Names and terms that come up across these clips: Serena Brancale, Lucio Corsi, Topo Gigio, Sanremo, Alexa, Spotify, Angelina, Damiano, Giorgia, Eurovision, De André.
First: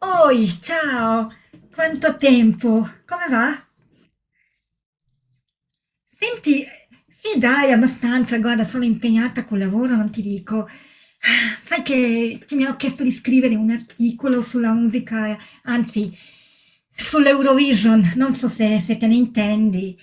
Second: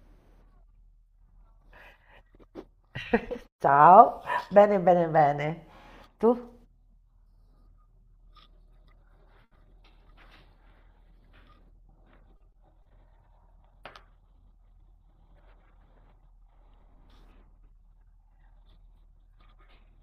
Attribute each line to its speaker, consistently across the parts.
Speaker 1: Oi, ciao! Quanto tempo! Come va?
Speaker 2: Ciao, bene, bene, bene. Tu?
Speaker 1: Senti, sì dai, abbastanza, guarda, sono impegnata col lavoro, non ti dico. Ah, sai che mi hanno chiesto di scrivere un articolo sulla musica, anzi, sull'Eurovision, non so se te ne intendi.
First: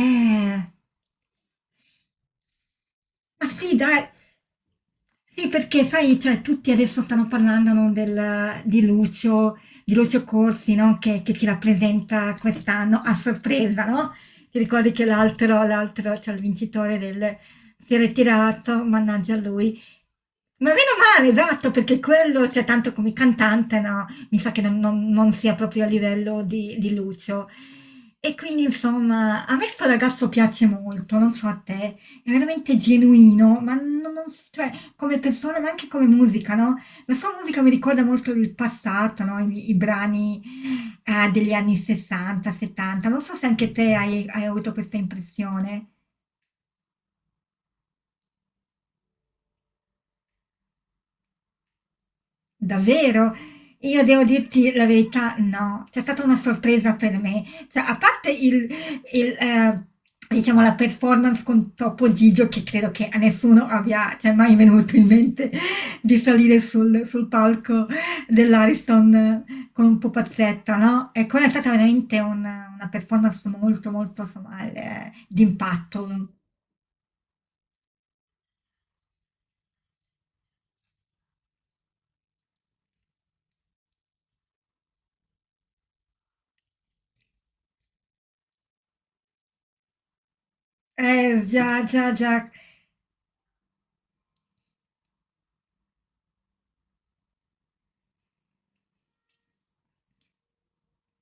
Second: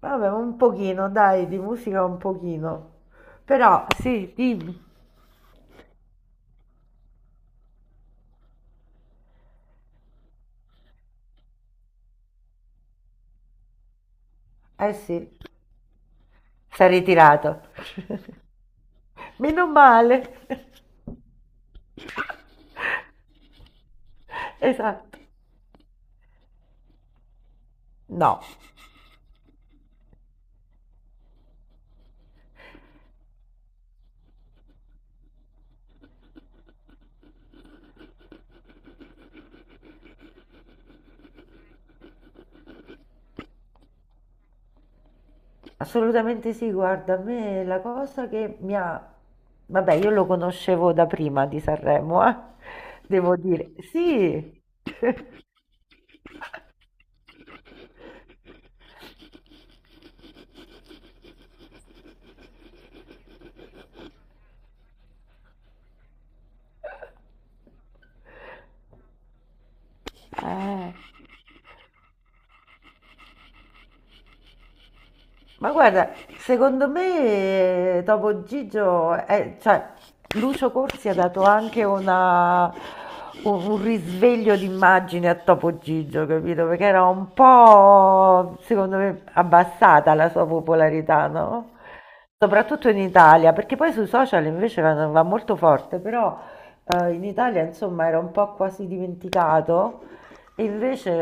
Speaker 2: Vabbè, un pochino, dai, di musica un pochino.
Speaker 1: Ma sì,
Speaker 2: Però,
Speaker 1: dai.
Speaker 2: sì, dimmi.
Speaker 1: Sì, perché sai, cioè, tutti adesso stanno parlando, no, di Lucio Corsi, no, che ci rappresenta quest'anno a sorpresa, no? Ti ricordi
Speaker 2: Eh
Speaker 1: che
Speaker 2: sì,
Speaker 1: l'altro, cioè il
Speaker 2: si è
Speaker 1: vincitore del...
Speaker 2: ritirato.
Speaker 1: si è ritirato, mannaggia a
Speaker 2: Meno
Speaker 1: lui.
Speaker 2: male.
Speaker 1: Ma meno male, esatto, perché quello, cioè, tanto come cantante, no, mi sa che
Speaker 2: Esatto.
Speaker 1: non sia proprio a livello di Lucio. E
Speaker 2: No,
Speaker 1: quindi, insomma, a me sto ragazzo piace molto, non so a te. È veramente genuino, ma non, non s- cioè, come persona, ma anche come musica, no? La sua musica mi ricorda molto il passato, no? I brani degli anni 60, 70. Non so se anche te hai avuto questa impressione.
Speaker 2: assolutamente sì, guarda, a me la cosa che mi ha... Vabbè, io lo conoscevo da prima di Sanremo,
Speaker 1: Davvero?
Speaker 2: devo dire.
Speaker 1: Io devo
Speaker 2: Sì.
Speaker 1: dirti la verità, no, c'è stata una sorpresa per me. Cioè, a parte il, eh, diciamo, la performance con Topo Gigio, che credo che a nessuno abbia, cioè, mai venuto in mente di salire sul palco dell'Ariston con un pupazzetta,
Speaker 2: Eh.
Speaker 1: no? E quella è stata veramente una performance molto, molto, insomma,
Speaker 2: Ma guarda,
Speaker 1: d'impatto.
Speaker 2: secondo me dopo Gigio, cioè, Lucio Corsi ha dato anche un risveglio d'immagine a Topo Gigio, capito? Perché era un po', secondo me, abbassata la sua popolarità, no?
Speaker 1: Già, già, già.
Speaker 2: Soprattutto in Italia, perché poi sui social invece va, va molto forte, però in Italia, insomma, era un po' quasi dimenticato. Invece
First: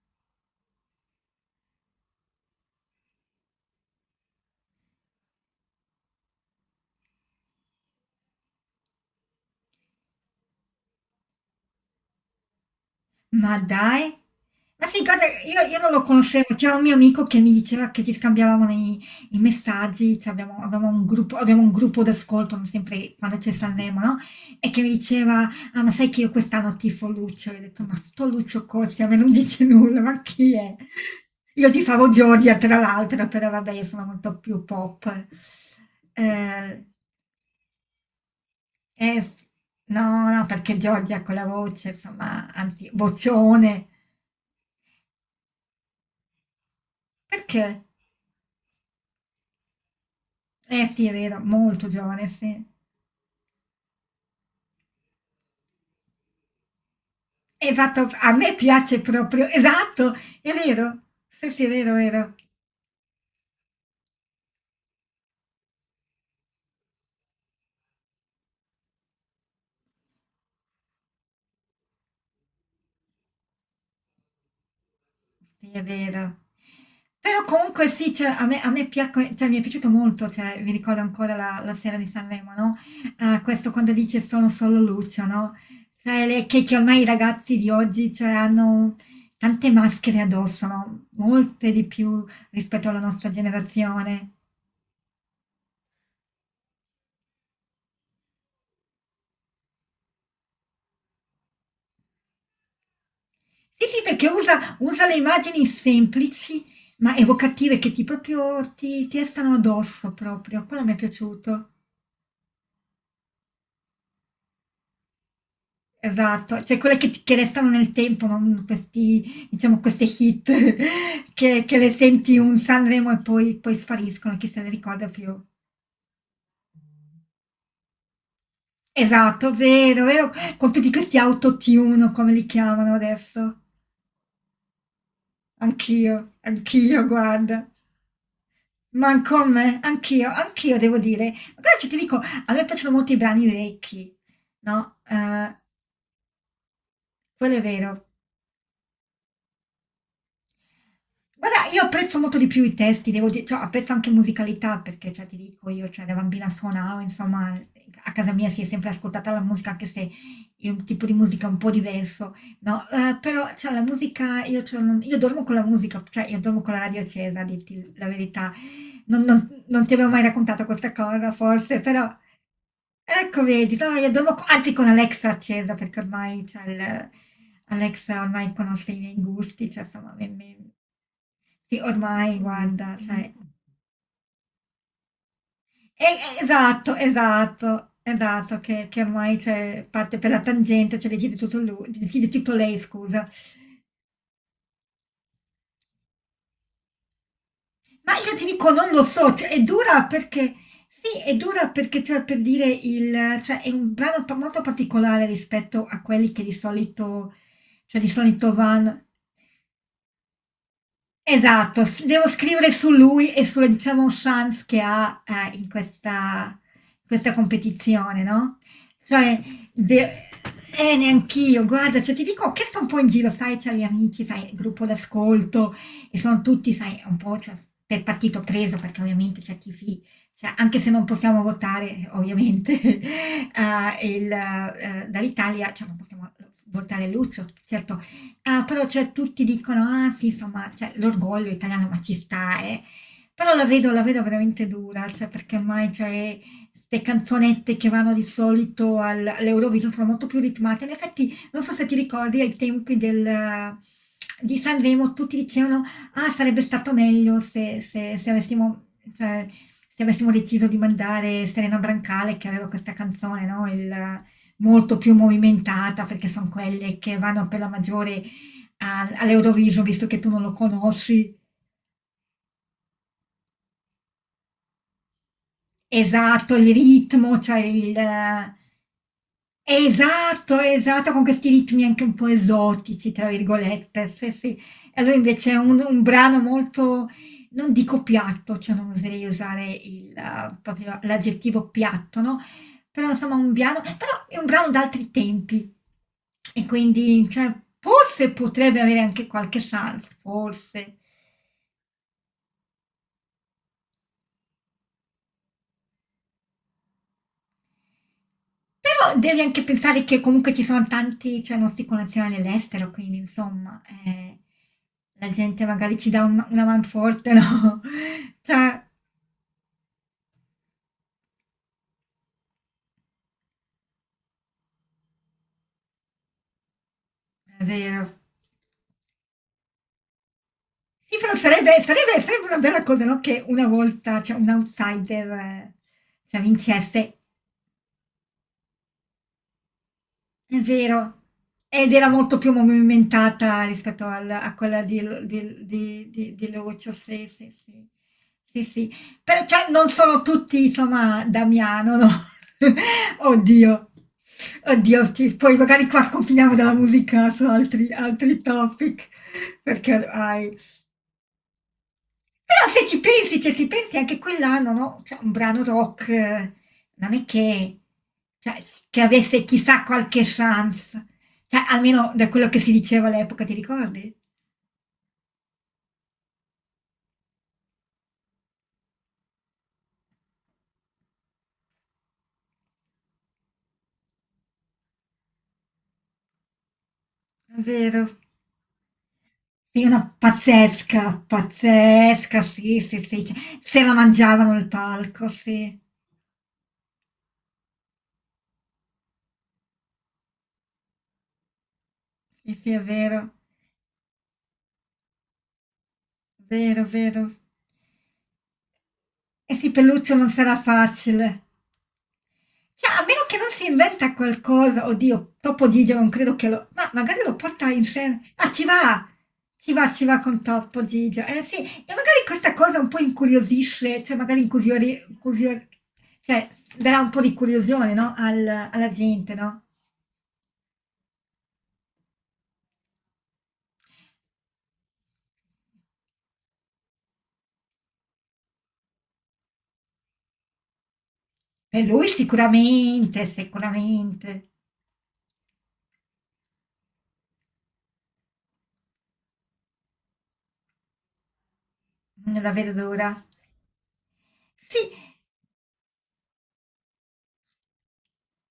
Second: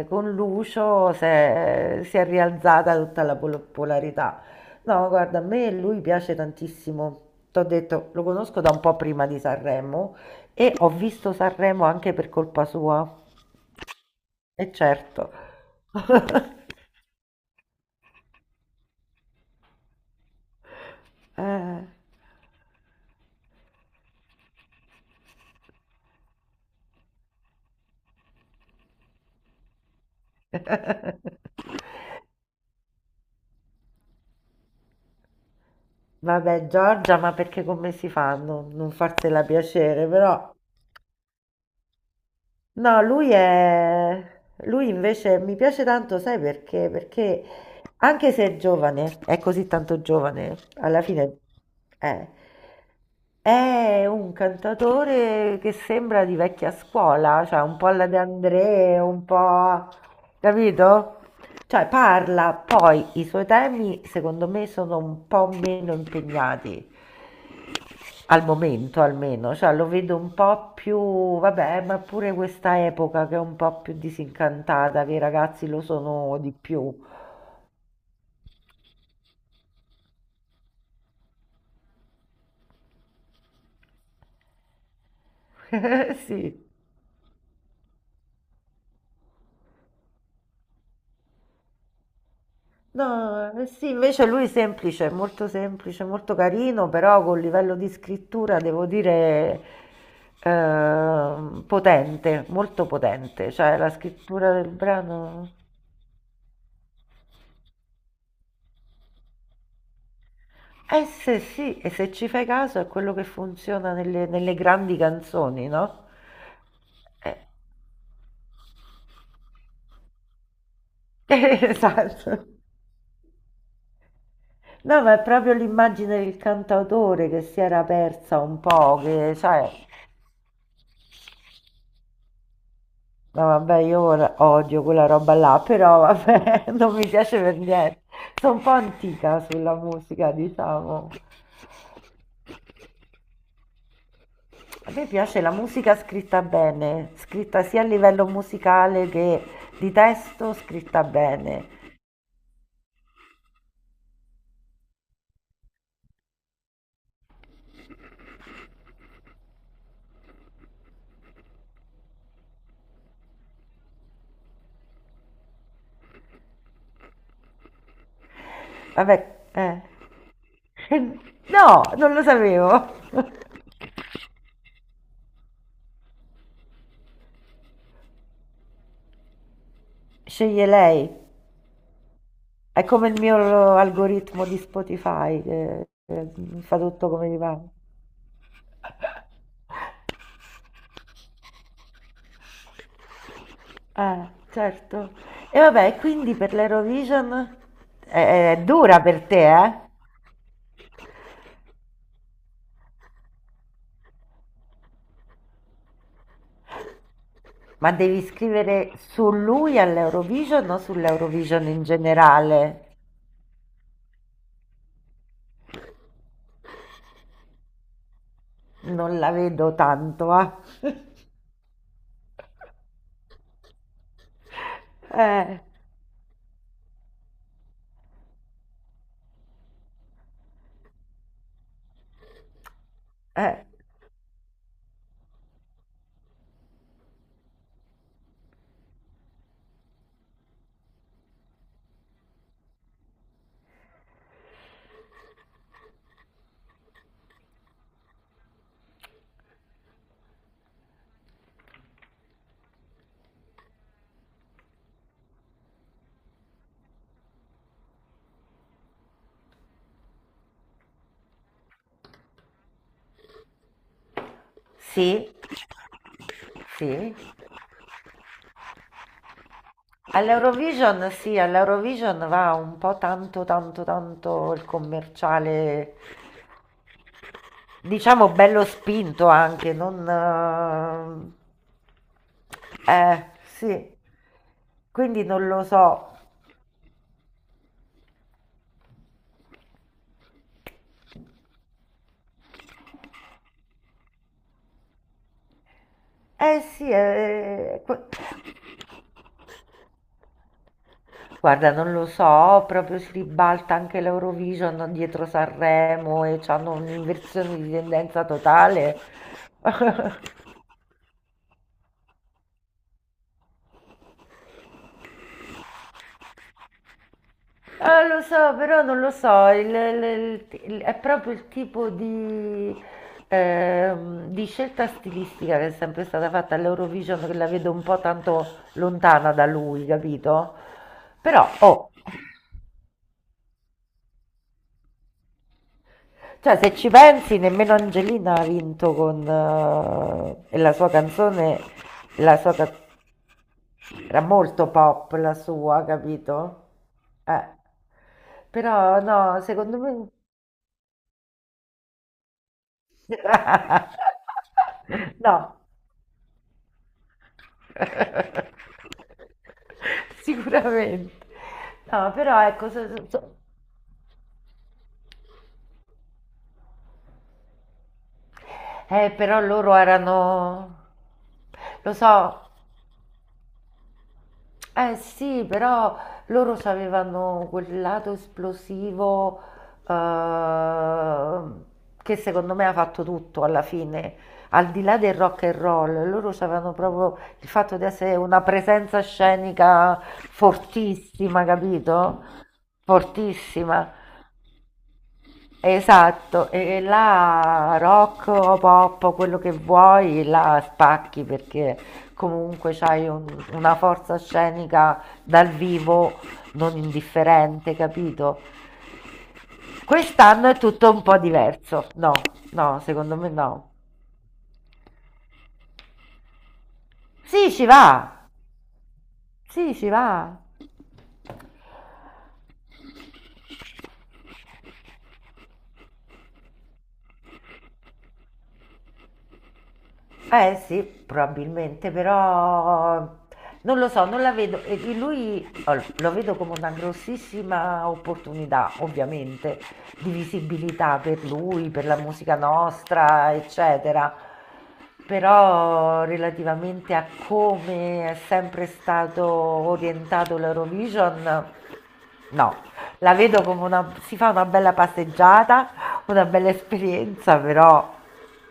Speaker 2: con Lucio si è rialzata tutta la polarità. No, guarda, a me lui piace tantissimo. T'ho detto, lo conosco da un po' prima di Sanremo e ho visto Sanremo anche per colpa sua.
Speaker 1: Ma dai!
Speaker 2: E
Speaker 1: Ma sì,
Speaker 2: certo.
Speaker 1: guarda, io non lo conoscevo, c'era un mio amico che mi diceva che ci scambiavamo i messaggi, cioè avevamo un gruppo, abbiamo un
Speaker 2: Eh.
Speaker 1: gruppo d'ascolto, no, sempre quando c'è Sanremo, no? E che mi diceva, ah ma sai che io quest'anno tifo Lucio? E ho detto, ma sto Lucio Corsi a me non dice nulla, ma chi è? Io tifavo Giorgia, tra l'altro, però vabbè, io sono molto più pop.
Speaker 2: Vabbè,
Speaker 1: Eh,
Speaker 2: Giorgia, ma perché come si fa a non
Speaker 1: eh,
Speaker 2: farsela
Speaker 1: s-
Speaker 2: piacere?
Speaker 1: no, no,
Speaker 2: Però
Speaker 1: perché Giorgia ha quella voce, insomma, anzi,
Speaker 2: no, lui
Speaker 1: vocione.
Speaker 2: è... Lui invece mi piace tanto, sai perché? Perché
Speaker 1: Perché?
Speaker 2: anche se è giovane, è così tanto giovane,
Speaker 1: Eh
Speaker 2: alla
Speaker 1: sì, è
Speaker 2: fine
Speaker 1: vero, molto
Speaker 2: è,
Speaker 1: giovane, sì.
Speaker 2: è un cantatore che sembra di vecchia scuola, cioè un po' alla
Speaker 1: Esatto,
Speaker 2: De
Speaker 1: a me
Speaker 2: André,
Speaker 1: piace
Speaker 2: un
Speaker 1: proprio,
Speaker 2: po'...
Speaker 1: esatto, è vero.
Speaker 2: capito?
Speaker 1: Sì, sì, è
Speaker 2: Cioè
Speaker 1: vero, è vero.
Speaker 2: parla, poi i suoi temi secondo me sono un po' meno impegnati. Al momento almeno, cioè lo vedo un po' più, vabbè, ma pure questa epoca che è un po' più disincantata, che i ragazzi
Speaker 1: Sì,
Speaker 2: lo
Speaker 1: è
Speaker 2: sono
Speaker 1: vero.
Speaker 2: di più.
Speaker 1: Però comunque sì, cioè, a me cioè, mi è piaciuto molto, cioè, mi ricordo ancora la sera di Sanremo, no? Questo quando dice sono solo Lucio, no? Cioè,
Speaker 2: Sì.
Speaker 1: che ormai i ragazzi di oggi, cioè, hanno tante maschere addosso, no? Molte di più rispetto alla nostra
Speaker 2: No, sì, invece
Speaker 1: generazione.
Speaker 2: lui è semplice, molto carino, però col livello di scrittura devo dire potente, molto potente, cioè
Speaker 1: Sì,
Speaker 2: la
Speaker 1: sì, perché
Speaker 2: scrittura del
Speaker 1: usa le
Speaker 2: brano.
Speaker 1: immagini semplici ma evocative che ti restano addosso proprio. Quello mi è
Speaker 2: Se
Speaker 1: piaciuto.
Speaker 2: sì, e se ci fai caso è quello che funziona nelle, nelle grandi canzoni, no?
Speaker 1: Esatto, cioè quelle che
Speaker 2: Eh,
Speaker 1: restano nel tempo, non questi, diciamo, queste hit che le senti
Speaker 2: esatto.
Speaker 1: un Sanremo e poi spariscono, chi se ne
Speaker 2: No,
Speaker 1: ricorda
Speaker 2: ma è
Speaker 1: più.
Speaker 2: proprio l'immagine del cantautore che si era persa un po', che
Speaker 1: Esatto,
Speaker 2: sai,
Speaker 1: vero, vero, con tutti questi autotune, o come li chiamano
Speaker 2: no,
Speaker 1: adesso.
Speaker 2: vabbè, io ora odio quella roba là, però
Speaker 1: Anch'io,
Speaker 2: vabbè, non
Speaker 1: anch'io,
Speaker 2: mi piace per
Speaker 1: guarda.
Speaker 2: niente. Sono un po'
Speaker 1: Ma
Speaker 2: antica sulla
Speaker 1: come? Anch'io,
Speaker 2: musica,
Speaker 1: anch'io devo
Speaker 2: diciamo.
Speaker 1: dire. Guarda che ti dico, a me piacciono molto i brani vecchi,
Speaker 2: A
Speaker 1: no?
Speaker 2: me piace la musica scritta bene,
Speaker 1: Quello è
Speaker 2: scritta sia a
Speaker 1: vero.
Speaker 2: livello musicale che di testo, scritta bene.
Speaker 1: Guarda, io apprezzo molto di più i testi, devo dire, cioè, apprezzo anche musicalità, perché, cioè, ti dico, io, cioè, da bambina suonavo, insomma, a casa mia si è sempre ascoltata la musica, anche se è un tipo di musica un po' diverso, no? Però, cioè, la musica, io, cioè, io dormo con la musica, cioè, io dormo con la radio accesa, a dirti la verità. Non,
Speaker 2: Vabbè,
Speaker 1: non
Speaker 2: eh.
Speaker 1: non ti avevo mai raccontato questa cosa, forse,
Speaker 2: No,
Speaker 1: però...
Speaker 2: non lo sapevo.
Speaker 1: Ecco, vedi, no, io devo, anzi con Alexa accesa, perché ormai Alexa ormai conosce i miei gusti, cioè insomma,
Speaker 2: Sceglie lei.
Speaker 1: sì, ormai
Speaker 2: È
Speaker 1: guarda,
Speaker 2: come il
Speaker 1: cioè,
Speaker 2: mio algoritmo di Spotify
Speaker 1: e-
Speaker 2: che mi fa
Speaker 1: esatto,
Speaker 2: tutto come gli va.
Speaker 1: esatto, esatto, che ormai c'è, parte per la tangente, cioè decide tutto lui, decide tutto lei, scusa.
Speaker 2: Certo. E vabbè, quindi per l'Eurovision?
Speaker 1: Ma io ti
Speaker 2: È
Speaker 1: dico, non
Speaker 2: dura
Speaker 1: lo
Speaker 2: per
Speaker 1: so, cioè,
Speaker 2: te,
Speaker 1: è
Speaker 2: eh?
Speaker 1: dura perché, sì, è dura perché, cioè, per dire, il, cioè, è un brano molto particolare rispetto a quelli che di solito,
Speaker 2: Ma
Speaker 1: cioè, di
Speaker 2: devi
Speaker 1: solito
Speaker 2: scrivere
Speaker 1: vanno.
Speaker 2: su lui all'Eurovision o sull'Eurovision in
Speaker 1: Esatto, devo scrivere su
Speaker 2: generale?
Speaker 1: lui e sulle, diciamo, chance che ha in questa competizione, no?
Speaker 2: Non la
Speaker 1: Cioè,
Speaker 2: vedo
Speaker 1: de-
Speaker 2: tanto, ah.
Speaker 1: neanch'io, guarda, cioè, ti dico, ho chiesto un po' in giro, sai, tra gli amici, sai, il gruppo
Speaker 2: Eh,
Speaker 1: d'ascolto, e sono tutti, sai, un po' cioè, per partito preso, perché ovviamente cioè, anche se non possiamo votare, ovviamente,
Speaker 2: eh,
Speaker 1: dall'Italia, cioè, non possiamo votare Lucio, certo. Ah, però cioè tutti dicono: "Ah sì, insomma, cioè l'orgoglio italiano, ma ci sta, eh". Però la vedo veramente dura, cioè perché ormai, cioè, 'ste canzonette che vanno di solito al all'Eurovision sono molto più ritmate. In effetti, non so se ti ricordi ai tempi del di Sanremo tutti dicevano: "Ah, sarebbe stato meglio se avessimo cioè, se avessimo deciso di mandare Serena Brancale", che aveva questa canzone, no, il molto più
Speaker 2: sì,
Speaker 1: movimentata, perché son quelle
Speaker 2: sì.
Speaker 1: che vanno per la maggiore all'Eurovision, visto che tu non lo
Speaker 2: All'Eurovision, sì,
Speaker 1: conosci.
Speaker 2: all'Eurovision va un po' tanto, tanto, tanto il commerciale.
Speaker 1: Esatto, il ritmo, cioè il...
Speaker 2: Diciamo bello spinto anche, non...
Speaker 1: Esatto, esatto, con questi ritmi anche un po' esotici, tra
Speaker 2: Sì,
Speaker 1: virgolette. Sì, sì. E allora
Speaker 2: quindi non
Speaker 1: invece è
Speaker 2: lo
Speaker 1: un
Speaker 2: so.
Speaker 1: brano molto, non dico piatto, cioè non oserei usare proprio l'aggettivo piatto, no? Però insomma un piano, però è un brano d'altri tempi.
Speaker 2: Eh
Speaker 1: E
Speaker 2: sì,
Speaker 1: quindi, cioè, forse potrebbe avere anche qualche chance, forse.
Speaker 2: guarda, non lo so, proprio si ribalta anche l'Eurovision dietro Sanremo e hanno un'inversione di tendenza totale.
Speaker 1: Però devi anche pensare che comunque ci sono tanti, cioè nostri connazionali all'estero, quindi insomma, la gente magari ci dà una man forte, no?
Speaker 2: Lo so, però
Speaker 1: Cioè,
Speaker 2: non lo so, è proprio il tipo di scelta stilistica che è sempre stata fatta all'Eurovision, che la
Speaker 1: è
Speaker 2: vedo un po'
Speaker 1: vero.
Speaker 2: tanto lontana da lui, capito?
Speaker 1: Sì, però
Speaker 2: Però, oh,
Speaker 1: sarebbe una bella cosa, no? Che una volta, cioè, un outsider, cioè,
Speaker 2: cioè se ci
Speaker 1: vincesse.
Speaker 2: pensi, nemmeno Angelina ha vinto con
Speaker 1: È
Speaker 2: la sua
Speaker 1: vero,
Speaker 2: canzone,
Speaker 1: ed era
Speaker 2: la
Speaker 1: molto più
Speaker 2: sua ca-
Speaker 1: movimentata rispetto
Speaker 2: era
Speaker 1: al a
Speaker 2: molto
Speaker 1: quella di
Speaker 2: pop
Speaker 1: l
Speaker 2: la sua,
Speaker 1: di
Speaker 2: capito?
Speaker 1: Lucio, sì,
Speaker 2: Eh.
Speaker 1: sì, sì. Sì, sì.
Speaker 2: Però no,
Speaker 1: Però cioè
Speaker 2: secondo
Speaker 1: non
Speaker 2: me
Speaker 1: sono tutti insomma Damiano, no. Oddio, oddio sì,
Speaker 2: no.
Speaker 1: poi magari qua sconfiniamo dalla musica su altri topic, perché ormai
Speaker 2: Sicuramente. No, però
Speaker 1: però
Speaker 2: ecco,
Speaker 1: se ci pensi, cioè se pensi anche quell'anno, no? Cioè, un brano rock non è che, cioè, che
Speaker 2: però
Speaker 1: avesse
Speaker 2: loro
Speaker 1: chissà qualche
Speaker 2: erano,
Speaker 1: chance, cioè,
Speaker 2: lo
Speaker 1: almeno da
Speaker 2: so,
Speaker 1: quello che si diceva all'epoca, ti ricordi?
Speaker 2: eh sì, però loro c'avevano quel lato esplosivo, ehm, che secondo me ha fatto tutto alla fine, al di là del rock and roll, loro c'avevano proprio il
Speaker 1: È
Speaker 2: fatto di
Speaker 1: vero.
Speaker 2: essere una presenza
Speaker 1: Sì,
Speaker 2: scenica
Speaker 1: una pazzesca,
Speaker 2: fortissima, capito?
Speaker 1: pazzesca, sì, sì, sì, cioè, se la
Speaker 2: Fortissima.
Speaker 1: mangiavano il palco, sì,
Speaker 2: Esatto, e là rock o pop, o quello che vuoi, la spacchi perché
Speaker 1: sì, sì,
Speaker 2: comunque
Speaker 1: è vero,
Speaker 2: una forza scenica dal vivo non
Speaker 1: vero, vero.
Speaker 2: indifferente, capito?
Speaker 1: E sì, Pelluccio non
Speaker 2: Quest'anno
Speaker 1: sarà
Speaker 2: è tutto un po'
Speaker 1: facile.
Speaker 2: diverso. No, no,
Speaker 1: Cioè, a
Speaker 2: secondo
Speaker 1: meno
Speaker 2: me
Speaker 1: che non si
Speaker 2: no.
Speaker 1: inventa qualcosa, oddio, Topodigia non credo che lo... Ma magari lo
Speaker 2: Sì, ci
Speaker 1: porta in
Speaker 2: va.
Speaker 1: scena. Ah, ci va! Ci
Speaker 2: Sì, ci
Speaker 1: va, ci va
Speaker 2: va.
Speaker 1: con Topodigia. Eh sì, e magari questa cosa un po' incuriosisce, cioè cioè, darà un po' di curiosione, no? Alla gente, no?
Speaker 2: Eh sì, probabilmente, però non lo so, non la vedo. E lui oh, lo vedo come una grossissima opportunità, ovviamente, di visibilità per lui,
Speaker 1: E
Speaker 2: per la
Speaker 1: lui
Speaker 2: musica
Speaker 1: sicuramente,
Speaker 2: nostra, eccetera.
Speaker 1: sicuramente,
Speaker 2: Però relativamente a come è sempre stato orientato l'Eurovision,
Speaker 1: non la
Speaker 2: no,
Speaker 1: vedo d'ora.
Speaker 2: la vedo come una, si fa una bella
Speaker 1: Sì,
Speaker 2: passeggiata, una bella esperienza, però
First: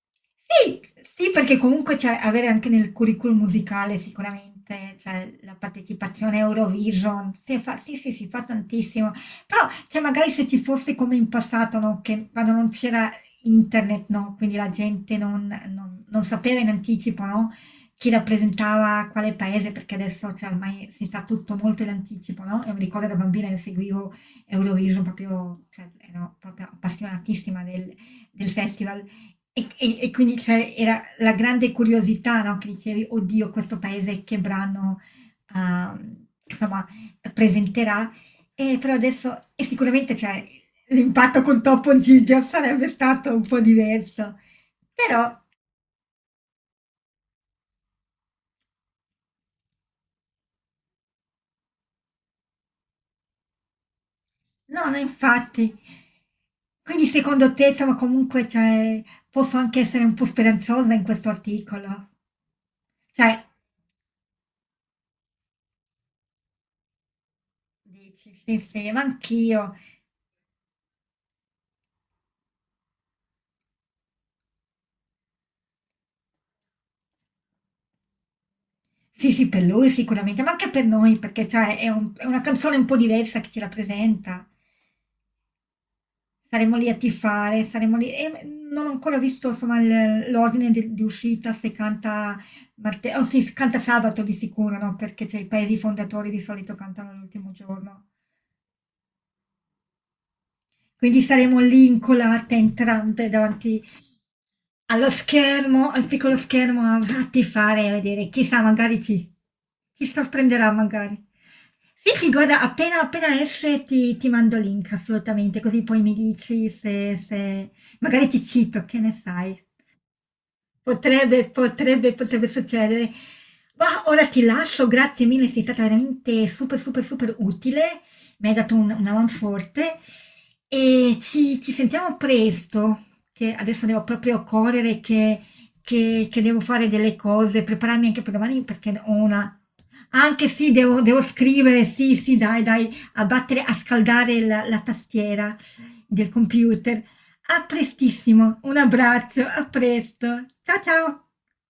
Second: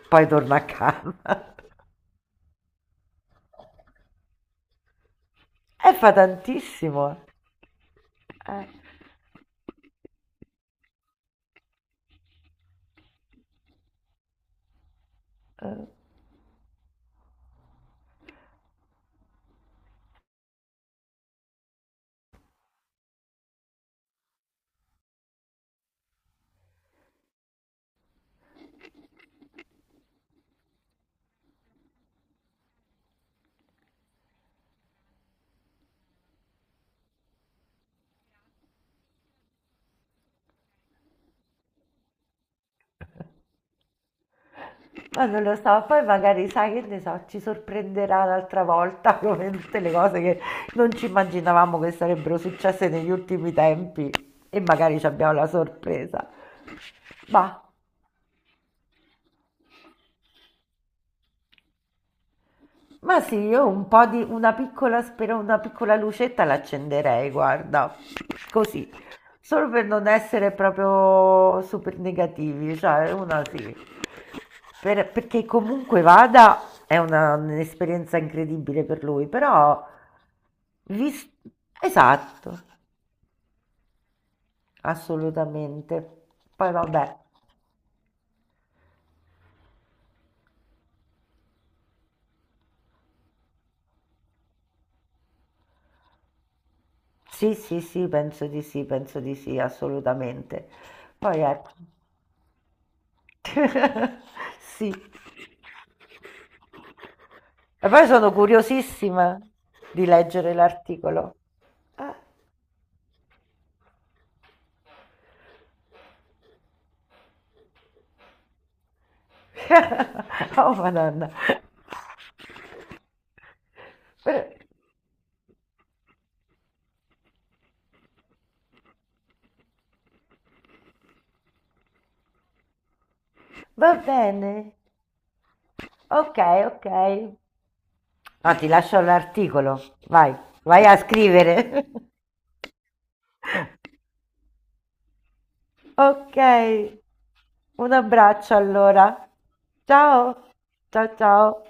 Speaker 2: poi torna a
Speaker 1: sì,
Speaker 2: casa.
Speaker 1: sì, perché comunque cioè, avere anche nel curriculum musicale sicuramente cioè, la
Speaker 2: E fa
Speaker 1: partecipazione a
Speaker 2: tantissimo.
Speaker 1: Eurovision, si fa, sì, sì, si fa
Speaker 2: Eh,
Speaker 1: tantissimo, però cioè, magari se ci fosse come in passato, no, che quando non c'era internet, no, quindi la gente non sapeva in anticipo, no, chi rappresentava quale paese, perché adesso cioè, ormai si sa tutto molto in anticipo, no? Io mi ricordo da bambina che seguivo Eurovision proprio, cioè, ero proprio appassionatissima del festival. E quindi c'è era la grande curiosità, no? Che dicevi, oddio, questo paese che brano, insomma, presenterà. E però adesso, e sicuramente cioè, l'impatto con Toppo Giger sarebbe stato un po' diverso.
Speaker 2: ma
Speaker 1: Però,
Speaker 2: non lo so, poi magari sai che ne so, ci sorprenderà un'altra volta come tutte le cose che non ci immaginavamo che sarebbero successe negli ultimi tempi, e
Speaker 1: no, no,
Speaker 2: magari ci abbiamo la
Speaker 1: infatti.
Speaker 2: sorpresa.
Speaker 1: Quindi secondo
Speaker 2: Ma,
Speaker 1: te, insomma, comunque, cioè, posso anche essere un po' speranzosa in questo articolo?
Speaker 2: ma sì,
Speaker 1: Cioè,
Speaker 2: io un po' di una piccola, spero, una piccola lucetta l'accenderei, guarda,
Speaker 1: dici, sì,
Speaker 2: così,
Speaker 1: sì, ma
Speaker 2: solo
Speaker 1: anch'io.
Speaker 2: per non essere proprio super negativi, cioè una sì. Perché comunque vada è un'esperienza incredibile per lui,
Speaker 1: Sì, sì, per
Speaker 2: però
Speaker 1: lui sicuramente, ma anche per noi,
Speaker 2: vis-
Speaker 1: perché cioè, è, è una
Speaker 2: esatto,
Speaker 1: canzone un po' diversa che ci rappresenta.
Speaker 2: assolutamente. Poi
Speaker 1: Saremo lì a
Speaker 2: vabbè,
Speaker 1: tifare, saremo lì... E non ho ancora visto insomma, l'ordine di uscita, se canta, oh, sì, se canta sabato di sicuro, no? Perché cioè, i paesi fondatori di solito cantano l'ultimo
Speaker 2: sì, sì,
Speaker 1: giorno.
Speaker 2: sì, penso di sì, penso di sì, assolutamente.
Speaker 1: Quindi
Speaker 2: Poi
Speaker 1: saremo
Speaker 2: ecco,
Speaker 1: lì incolate, entrambe, davanti
Speaker 2: sì.
Speaker 1: allo schermo, al piccolo schermo, a ti
Speaker 2: E
Speaker 1: fare
Speaker 2: poi
Speaker 1: vedere,
Speaker 2: sono
Speaker 1: chissà magari
Speaker 2: curiosissima
Speaker 1: ti
Speaker 2: di leggere
Speaker 1: sorprenderà magari.
Speaker 2: l'articolo. Ah.
Speaker 1: Sì, sì, guarda, appena appena esce ti mando il link assolutamente, così poi mi dici se magari ti cito, che ne sai.
Speaker 2: Oh, Madonna.
Speaker 1: Potrebbe, potrebbe, potrebbe succedere. Ma ora ti lascio, grazie mille, sei stata veramente super, super, super utile. Mi hai dato una man forte e ci sentiamo presto, che adesso
Speaker 2: Va
Speaker 1: devo proprio
Speaker 2: bene.
Speaker 1: correre,
Speaker 2: Ok,
Speaker 1: che devo
Speaker 2: ok.
Speaker 1: fare delle cose, prepararmi anche per
Speaker 2: No,
Speaker 1: domani
Speaker 2: ti lascio
Speaker 1: perché ho una...
Speaker 2: l'articolo. Vai,
Speaker 1: Anche sì,
Speaker 2: vai a
Speaker 1: devo, devo scrivere,
Speaker 2: scrivere.
Speaker 1: sì, sì, dai, dai, a battere, a scaldare la tastiera del
Speaker 2: Ok.
Speaker 1: computer. A
Speaker 2: Un abbraccio
Speaker 1: prestissimo, un
Speaker 2: allora.
Speaker 1: abbraccio, a presto.
Speaker 2: Ciao.
Speaker 1: Ciao
Speaker 2: Ciao
Speaker 1: ciao.
Speaker 2: ciao.